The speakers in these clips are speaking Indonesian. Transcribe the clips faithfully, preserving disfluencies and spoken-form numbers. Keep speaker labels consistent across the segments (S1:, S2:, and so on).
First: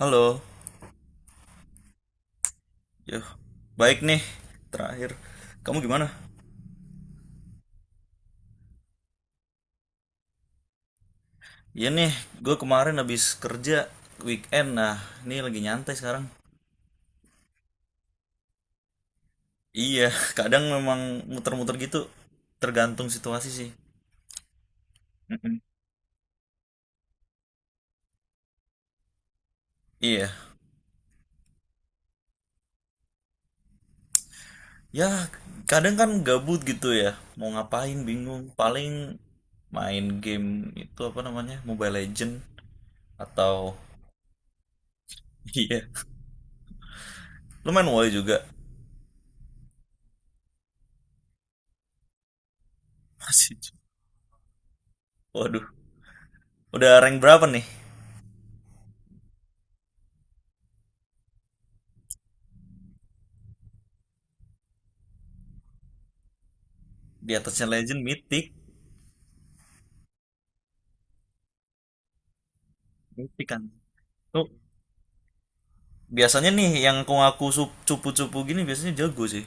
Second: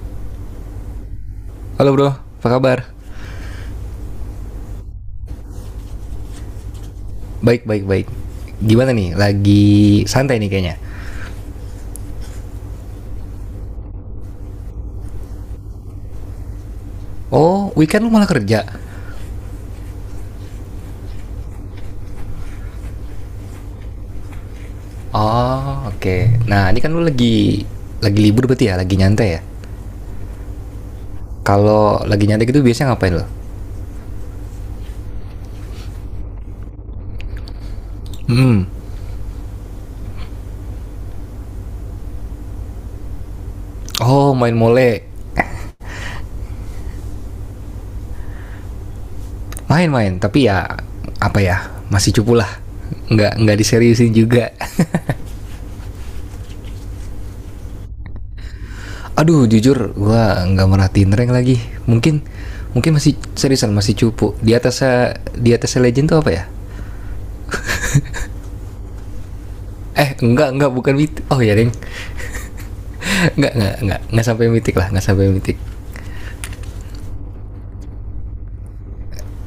S1: Halo,
S2: Halo bro, apa kabar?
S1: ya baik nih. Terakhir, kamu gimana?
S2: Baik, baik, baik. Gimana nih? Lagi santai nih kayaknya.
S1: Iya nih, gue kemarin habis kerja weekend. Nah, ini lagi nyantai sekarang.
S2: Oh, weekend lu malah kerja?
S1: Iya, kadang memang muter-muter gitu, tergantung situasi sih. Mm-mm.
S2: Oh, oke. Nah, ini kan lu lagi lagi libur berarti ya? Lagi nyantai ya?
S1: Iya,
S2: Kalau lagi nyantai gitu biasanya ngapain lo?
S1: ya kadang kan gabut gitu ya, mau ngapain bingung.
S2: Hmm.
S1: Paling main game itu apa namanya, Mobile Legend atau
S2: Oh, main mole.
S1: iya, lu main WoW juga.
S2: Main-main, tapi ya apa ya? Masih cupu lah. Nggak nggak
S1: Masih.
S2: diseriusin juga.
S1: Waduh, udah rank berapa nih?
S2: Aduh, jujur gua nggak merhatiin rank lagi. Mungkin mungkin masih seriusan, masih cupu. Di atasnya di atasnya legend tuh apa ya?
S1: Di atasnya Legend, Mythic,
S2: Eh, enggak, enggak, bukan mitik. Oh ya, Deng.
S1: Mythic
S2: Enggak,
S1: kan?
S2: enggak, enggak, enggak sampai
S1: Tuh,
S2: mitik lah, enggak sampai mitik.
S1: biasanya nih yang ngaku sup- cupu-cupu gini biasanya jago sih.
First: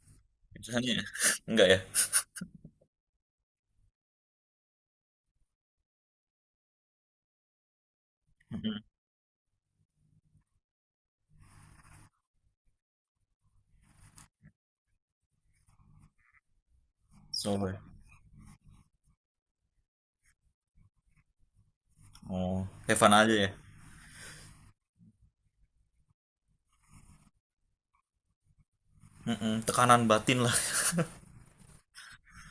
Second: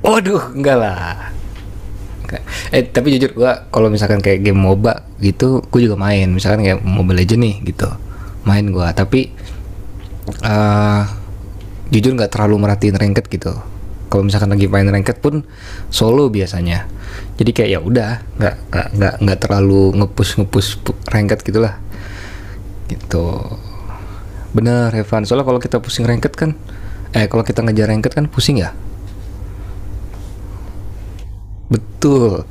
S2: Waduh, enggak
S1: Biasanya ya.
S2: lah.
S1: Enggak ya?
S2: Enggak. Eh, tapi jujur gua kalau misalkan kayak game M O B A gitu, gua juga main. Misalkan kayak Mobile Legends nih gitu. Main gua, tapi eh jujur nggak terlalu merhatiin ranked gitu. Kalau misalkan lagi main ranked pun solo biasanya. Jadi kayak
S1: Soalnya.
S2: ya udah, enggak enggak enggak enggak terlalu ngepush ngepush ranked gitulah.
S1: Oh, Evan
S2: Gitu,
S1: aja ya.
S2: bener Evan, soalnya kalau kita pusing ranked kan, eh kalau kita ngejar ranked kan pusing ya,
S1: Mm-mm, tekanan batin lah.
S2: betul.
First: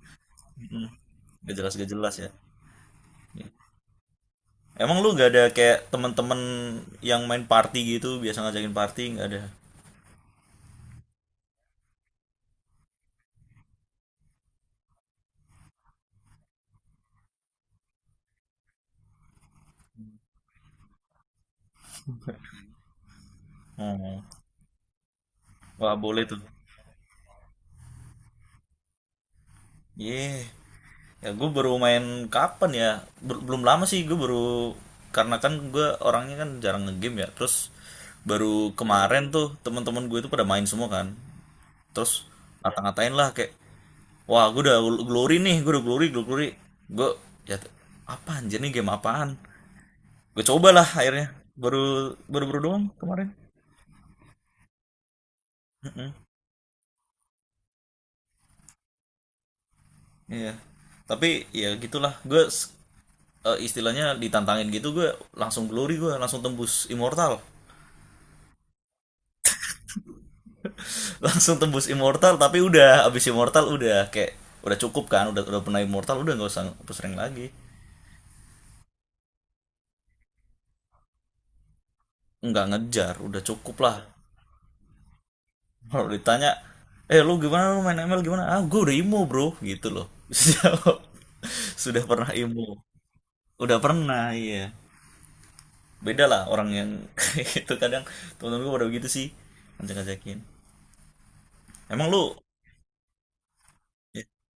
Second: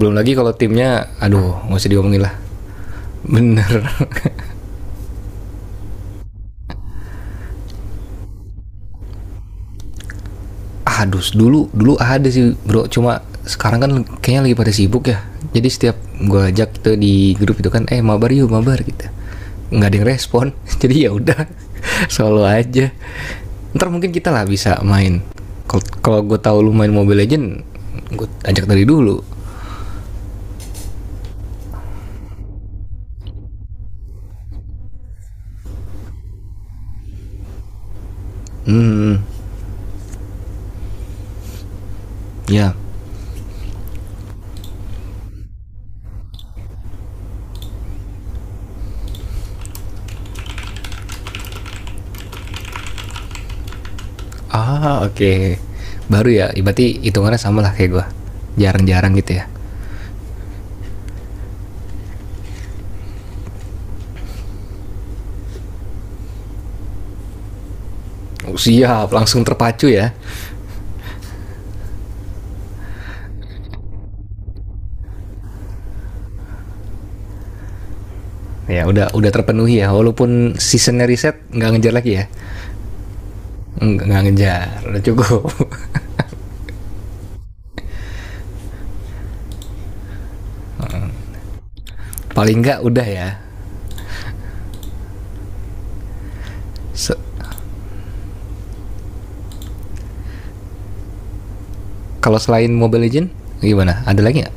S2: Belum lagi kalau
S1: Mm,
S2: timnya,
S1: gak
S2: aduh,
S1: jelas
S2: nggak
S1: gak
S2: usah
S1: jelas
S2: diomongin
S1: ya.
S2: lah,
S1: Iya.
S2: bener.
S1: Emang lu gak ada kayak temen-temen yang main party gitu, biasa ngajakin party nggak ada?
S2: Aduh, dulu dulu ada sih bro, cuma sekarang kan kayaknya lagi pada sibuk ya. Jadi setiap gua ajak gitu di grup itu kan, eh mabar yuk mabar gitu. Nggak ada yang respon, jadi ya udah solo aja. Ntar mungkin
S1: Oh,
S2: kita lah bisa main.
S1: wah
S2: Kalau- Kalau
S1: boleh
S2: gue
S1: tuh.
S2: tahu lu main Mobile Legend, gue ajak dari dulu.
S1: Yeah. Ya gue baru main kapan ya? Ber- belum lama sih gue baru karena kan gue orangnya kan jarang ngegame ya. Terus baru
S2: Hmm,
S1: kemarin tuh teman-teman gue itu pada main semua kan. Terus
S2: ya.
S1: ngata-ngatain lah kayak wah gue udah glory nih, gue udah glory, glory. Gue ya apa anjir nih game apaan? Gue cobalah akhirnya. Baru baru baru doang kemarin.
S2: Ah, oke. Okay. Baru ya, berarti hitungannya sama lah kayak gua. Jarang-jarang gitu ya.
S1: Iya. Tapi ya gitulah. Gue s- eh, istilahnya ditantangin gitu gue langsung glory, gue langsung tembus immortal.
S2: Oh, siap, langsung terpacu ya.
S1: Langsung tembus immortal tapi udah abis immortal udah kayak udah cukup kan udah udah pernah immortal, udah nggak usah sering lagi,
S2: Ya udah udah terpenuhi ya, walaupun seasonnya riset nggak ngejar lagi ya.
S1: nggak ngejar udah cukup lah.
S2: Nggak ngejar udah cukup.
S1: Kalau ditanya eh lu gimana, lu main M L gimana, ah gue udah imo bro gitu loh. Terus jawab, sudah pernah imo,
S2: Paling nggak udah ya.
S1: udah pernah, iya. Beda lah orang yang.
S2: Se-
S1: Itu kadang temen-temen gue pada begitu sih, ngajak-ngajakin. Emang lu
S2: kalau selain Mobile Legend gimana, ada
S1: ya,
S2: lagi nggak?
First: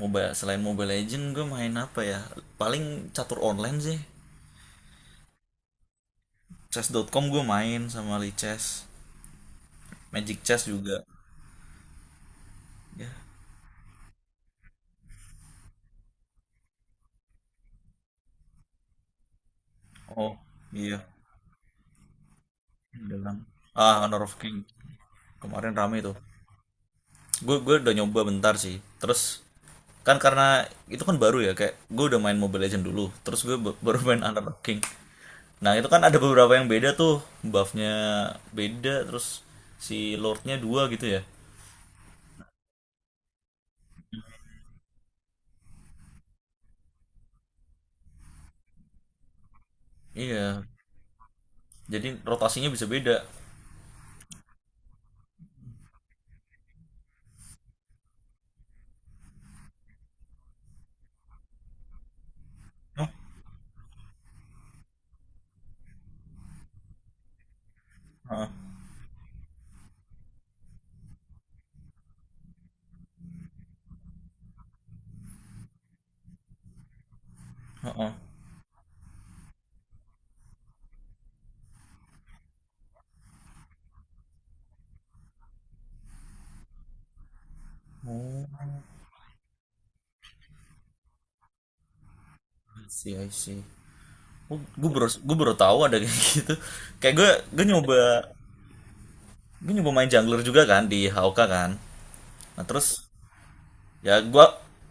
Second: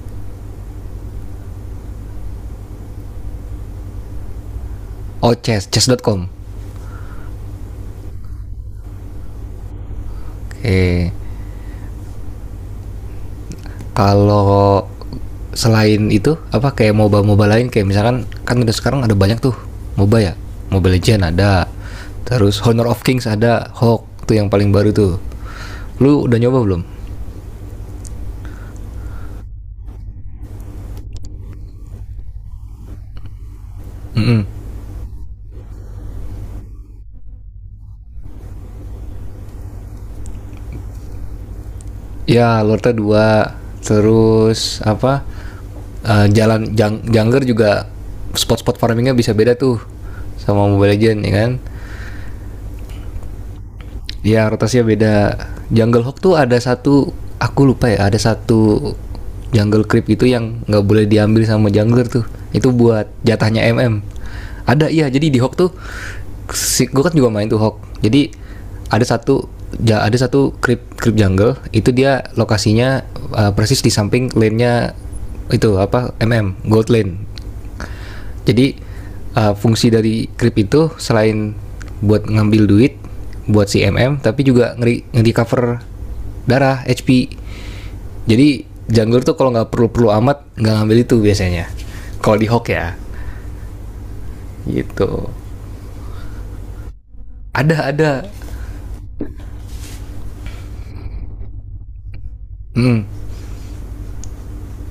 S1: MOBA selain Mobile Legend gue main apa ya? Paling catur online sih.
S2: Oh, chess chess.com.
S1: chess dot com gue main sama Lee Chess. Magic Chess juga.
S2: Oke.
S1: Ya.
S2: Kalau selain itu apa, kayak M O B A M O B A lain, kayak misalkan, kan udah sekarang ada banyak tuh M O B A ya.
S1: Oh,
S2: Mobile
S1: iya.
S2: Legend ada, terus Honor of Kings
S1: Dalam.
S2: ada,
S1: Ah,
S2: Hawk
S1: Honor of
S2: tuh yang
S1: King.
S2: paling baru tuh.
S1: Kemarin rame tuh.
S2: Lu udah nyoba belum?
S1: Gue gue udah nyoba bentar sih. Terus kan karena itu kan baru ya, kayak gue udah main Mobile Legend dulu. Terus gue ba- baru main Honor of
S2: Mm-mm.
S1: King. Nah, itu kan ada beberapa yang beda tuh. Buffnya beda, terus si Lordnya dua gitu ya.
S2: Ya, Lorta dua. Terus apa? eh, jalan Jang- Jangger juga, spot-spot farmingnya bisa beda tuh sama
S1: Iya,
S2: Mobile Legend ya kan.
S1: jadi rotasinya bisa beda.
S2: Iya, rotasinya beda. Jungle Hawk tuh ada satu, aku lupa ya, ada satu jungle creep itu yang nggak boleh diambil sama jungler tuh. Itu buat
S1: Oh,
S2: jatahnya M M. Ada, iya, jadi di Hawk tuh si gue kan juga main tuh Hawk. Jadi
S1: heeh.
S2: ada satu ja, ada satu creep creep jungle itu dia lokasinya, uh, persis di samping lane-nya, itu apa, M M gold lane,
S1: Heeh.
S2: jadi uh, fungsi dari krip itu selain buat ngambil duit buat si M M tapi juga ngeri ngeri cover darah H P.
S1: Oh,
S2: Jadi jungler tuh kalau nggak perlu-perlu amat nggak ngambil itu biasanya. Kalau di hook
S1: I
S2: ya
S1: see, I see. Oh, gue baru
S2: gitu.
S1: gue baru tahu ada kayak gitu. Kayak gue gue
S2: Ada,
S1: nyoba
S2: ada.
S1: gue nyoba main jungler juga kan di H O K kan. Nah,
S2: Hmm,
S1: terus ya gue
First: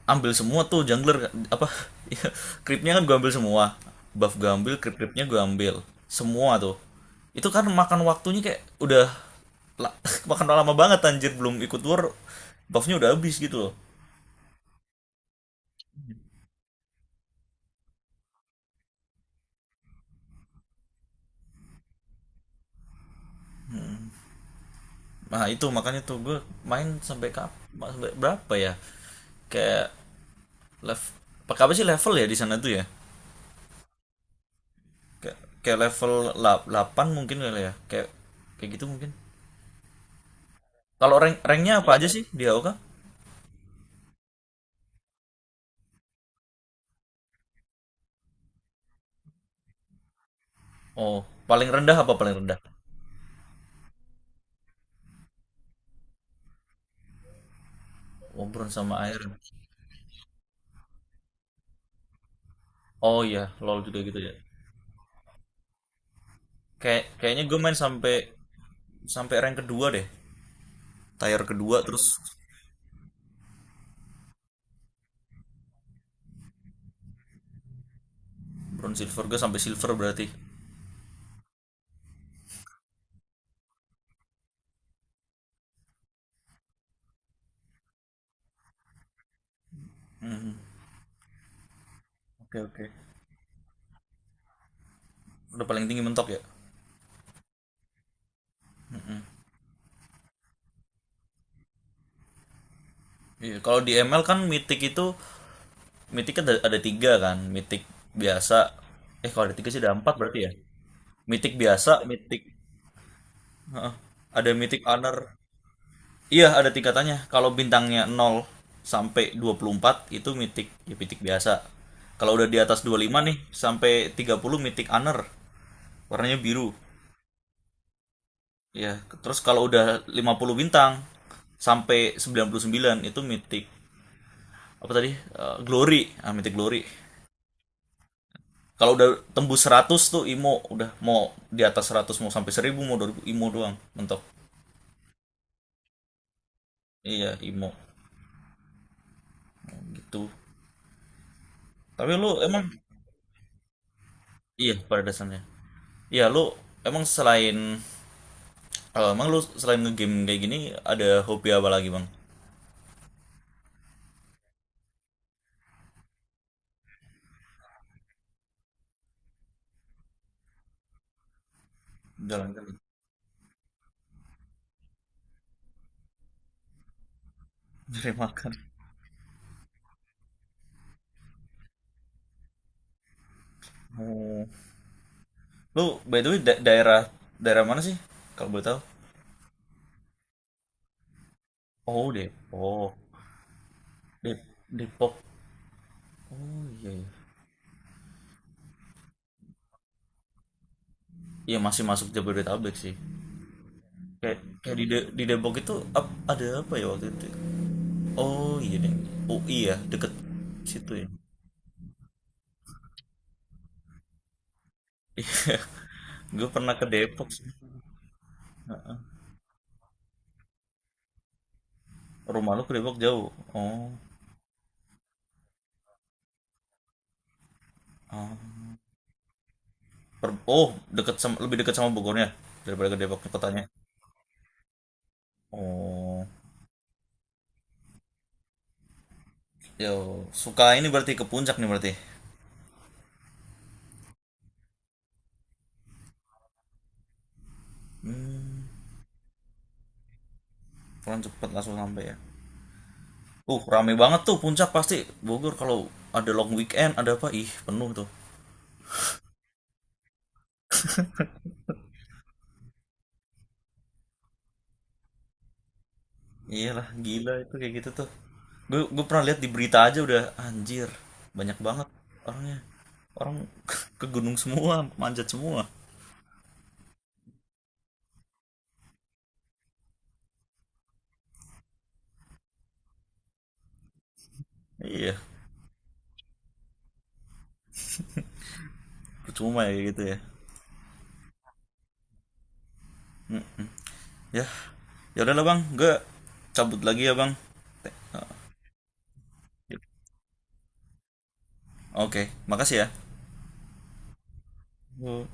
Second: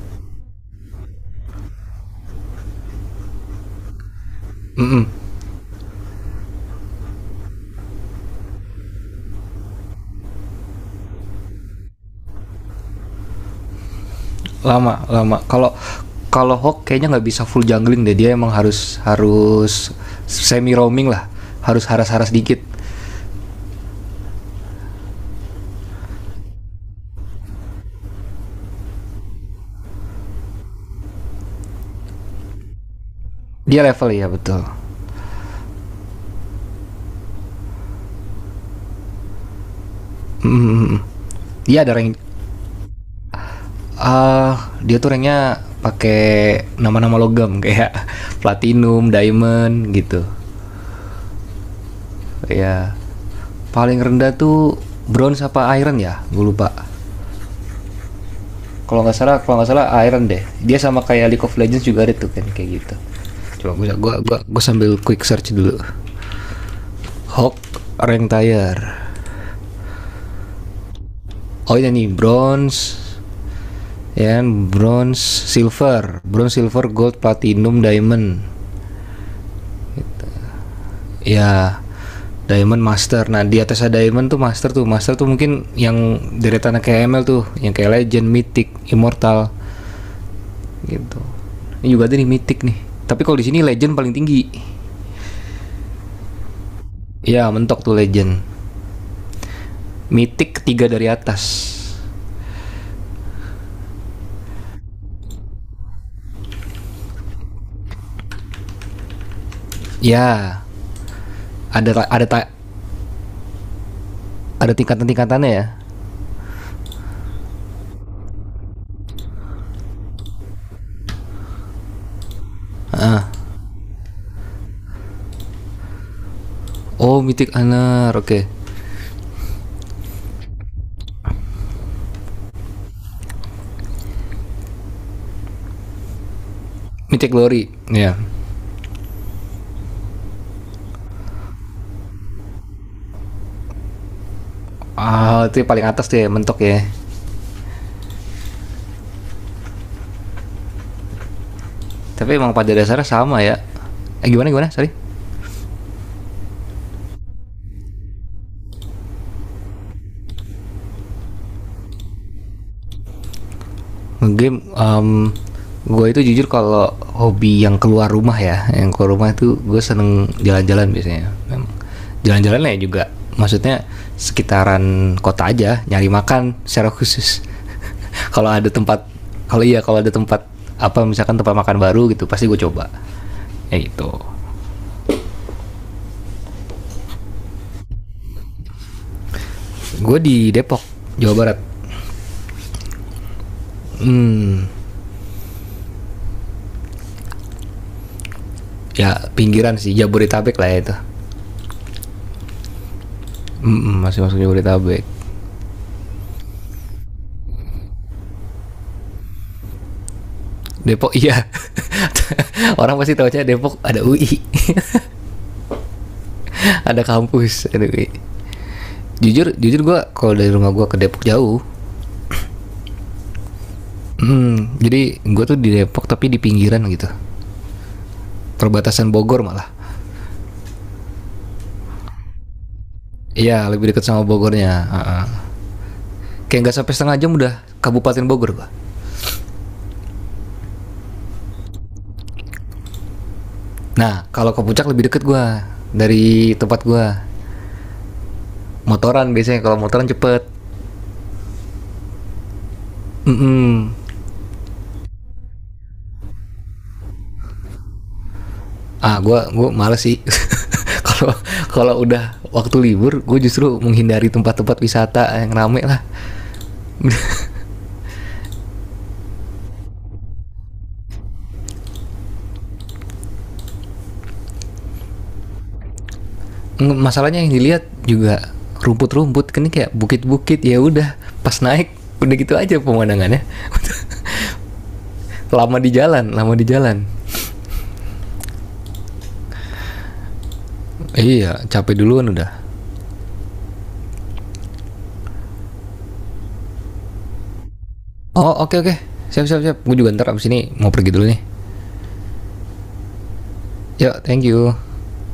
S1: ambil semua tuh jungler apa. Ya, creepnya kan gue ambil semua. Buff gue ambil, creep-creepnya gue ambil. Semua tuh. Itu kan makan waktunya kayak udah la- makan lama banget anjir, belum ikut war buffnya udah habis gitu loh.
S2: lama lama. Kalau kalau Hawk kayaknya nggak bisa full jungling deh, dia emang harus harus semi roaming lah, harus haras-haras dikit.
S1: Nah itu makanya tuh gue main sampai kap sampai berapa ya? Kayak level, pakai apa sih, level ya di sana tuh ya?
S2: Dia level ya, betul.
S1: Kayak, kayak level la- mungkin kali ya. Kayak kayak gitu mungkin.
S2: mm,
S1: Kalau rank ranknya
S2: Dia
S1: apa
S2: ada
S1: aja
S2: range.
S1: sih di AoK?
S2: Ah, dia tuh ranknya pakai nama-nama logam kayak platinum, diamond gitu.
S1: Oh, paling rendah apa paling rendah?
S2: Ya. Paling rendah tuh bronze apa iron ya? Gue lupa.
S1: Oh, bronze sama
S2: Kalau nggak
S1: air.
S2: salah, kalau nggak salah iron deh. Dia sama kayak League of Legends juga ada tuh kan kayak gitu.
S1: Oh iya,
S2: Coba
S1: LoL
S2: gue
S1: juga
S2: gue
S1: gitu ya.
S2: gue gua sambil quick search dulu.
S1: Kayak kayaknya
S2: Hawk
S1: gue main sampai
S2: rank tire.
S1: sampai rank kedua deh. Tier
S2: Oh,
S1: kedua
S2: ini
S1: terus
S2: nih bronze. Ya, kan, bronze, silver, bronze, silver, gold, platinum, diamond.
S1: bronze silver, gue sampai silver berarti.
S2: Ya, Diamond Master. Nah, di atas ada Diamond tuh Master tuh. Master tuh mungkin yang deretan kayak M L tuh, yang kayak Legend, Mythic, Immortal gitu. Ini juga ada nih
S1: Oke,
S2: Mythic nih.
S1: oke.
S2: Tapi kalau di sini Legend paling tinggi.
S1: Udah paling tinggi mentok ya?
S2: Ya, mentok tuh Legend. Mythic ketiga dari atas.
S1: Iya, kalau di M L kan mitik itu mitik ada, ada tiga kan, mitik biasa. Eh kalau ada tiga sih ada empat berarti ya.
S2: Ya,
S1: Mitik
S2: ada
S1: biasa, mitik,
S2: ada
S1: heeh, ada
S2: ada
S1: mitik honor.
S2: tingkatan-tingkatannya ya.
S1: Iya ada tingkatannya. Kalau bintangnya nol sampai dua puluh empat itu mitik ya mitik biasa. Kalau udah di atas dua puluh lima nih sampai tiga puluh mitik honor. Warnanya biru.
S2: Oh, Mythic Honor, oke. Okay.
S1: Ya, terus kalau udah lima puluh bintang sampai sembilan puluh sembilan itu mitik apa tadi? Eh, glory. Ah, mitik glory.
S2: Mythic Glory, ya.
S1: Kalau udah tembus seratus tuh IMO, udah mau di atas seratus, mau sampai seribu, mau dua ribu, IMO doang mentok.
S2: Ah, oh, itu paling atas tuh ya, mentok ya.
S1: Iya, IMO. Gitu. Tapi lu
S2: Tapi emang
S1: emang
S2: pada dasarnya sama ya. Eh gimana gimana?
S1: iya
S2: Sorry.
S1: pada dasarnya. Iya, lu emang selain eh, emang lu selain ngegame kayak gini ada hobi apa lagi, Bang?
S2: Game, um, gue itu jujur kalau hobi yang keluar rumah ya, yang keluar rumah itu gue seneng jalan-jalan biasanya. Memang.
S1: Jalan
S2: Jalan-jalan ya
S1: jalan,
S2: juga, maksudnya sekitaran kota aja, nyari makan secara khusus.
S1: cari
S2: kalau
S1: makan.
S2: ada tempat, kalau iya kalau ada tempat apa misalkan tempat makan baru gitu, pasti gue coba. Ya gitu.
S1: Oh. Lu by the way da- daerah daerah mana sih? Kalau boleh tahu?
S2: Gue di Depok, Jawa Barat.
S1: Oh, Depok. Dep Depok. Oh iya, iya.
S2: Ya pinggiran sih, Jabodetabek lah ya itu.
S1: Iya masih masuk Jabodetabek sih.
S2: Mm-mm, masih
S1: Kayak
S2: masuk
S1: kayak di
S2: Jabodetabek.
S1: De- di Depok itu ap- ada apa ya waktu itu. Oh iya deh, U I ya deket situ ya.
S2: Depok iya. Orang pasti tahu aja Depok ada U I,
S1: Iya gue pernah ke
S2: ada
S1: Depok sih.
S2: kampus, ada U I. Jujur, jujur gue kalau dari rumah gue ke Depok jauh.
S1: Rumah lu ke Depok jauh? Oh,
S2: Hmm, jadi gue tuh di Depok tapi di pinggiran gitu.
S1: ah.
S2: Perbatasan Bogor malah.
S1: Per- oh deket sama, lebih deket sama Bogornya daripada ke Depok kotanya.
S2: Iya, lebih dekat sama Bogornya. Heeh.
S1: Oh
S2: Kayak nggak sampai setengah jam udah Kabupaten Bogor gue.
S1: ya, suka ini berarti ke puncak nih berarti.
S2: Nah, kalau ke puncak lebih deket gue dari tempat gue.
S1: Hmm,
S2: Motoran biasanya, kalau motoran cepet.
S1: kurang cepet langsung sampai ya. Uh
S2: Mm-mm.
S1: rame banget tuh puncak pasti, Bogor kalau ada long weekend ada apa, ih penuh tuh.
S2: Ah, gue gue males sih. kalau kalau udah waktu libur, gue justru menghindari tempat-tempat wisata yang rame lah.
S1: Iyalah, gila itu kayak gitu tuh. Gue gue pernah lihat di berita aja udah anjir, banyak banget orangnya. Orang ke gunung semua, manjat semua.
S2: Masalahnya yang dilihat juga rumput-rumput kan, ini kayak bukit-bukit, ya udah pas naik udah gitu aja pemandangannya.
S1: Iya,
S2: Lama di jalan, lama di jalan.
S1: percuma ya kayak gitu ya.
S2: Iya, capek duluan udah.
S1: Hmm, ya, ya udahlah Bang, gue cabut lagi ya Bang.
S2: Oh, oke, oke. Siap, siap, siap, gue juga ntar abis ini mau pergi dulu nih.
S1: Oke, makasih
S2: Yuk, thank you.
S1: ya.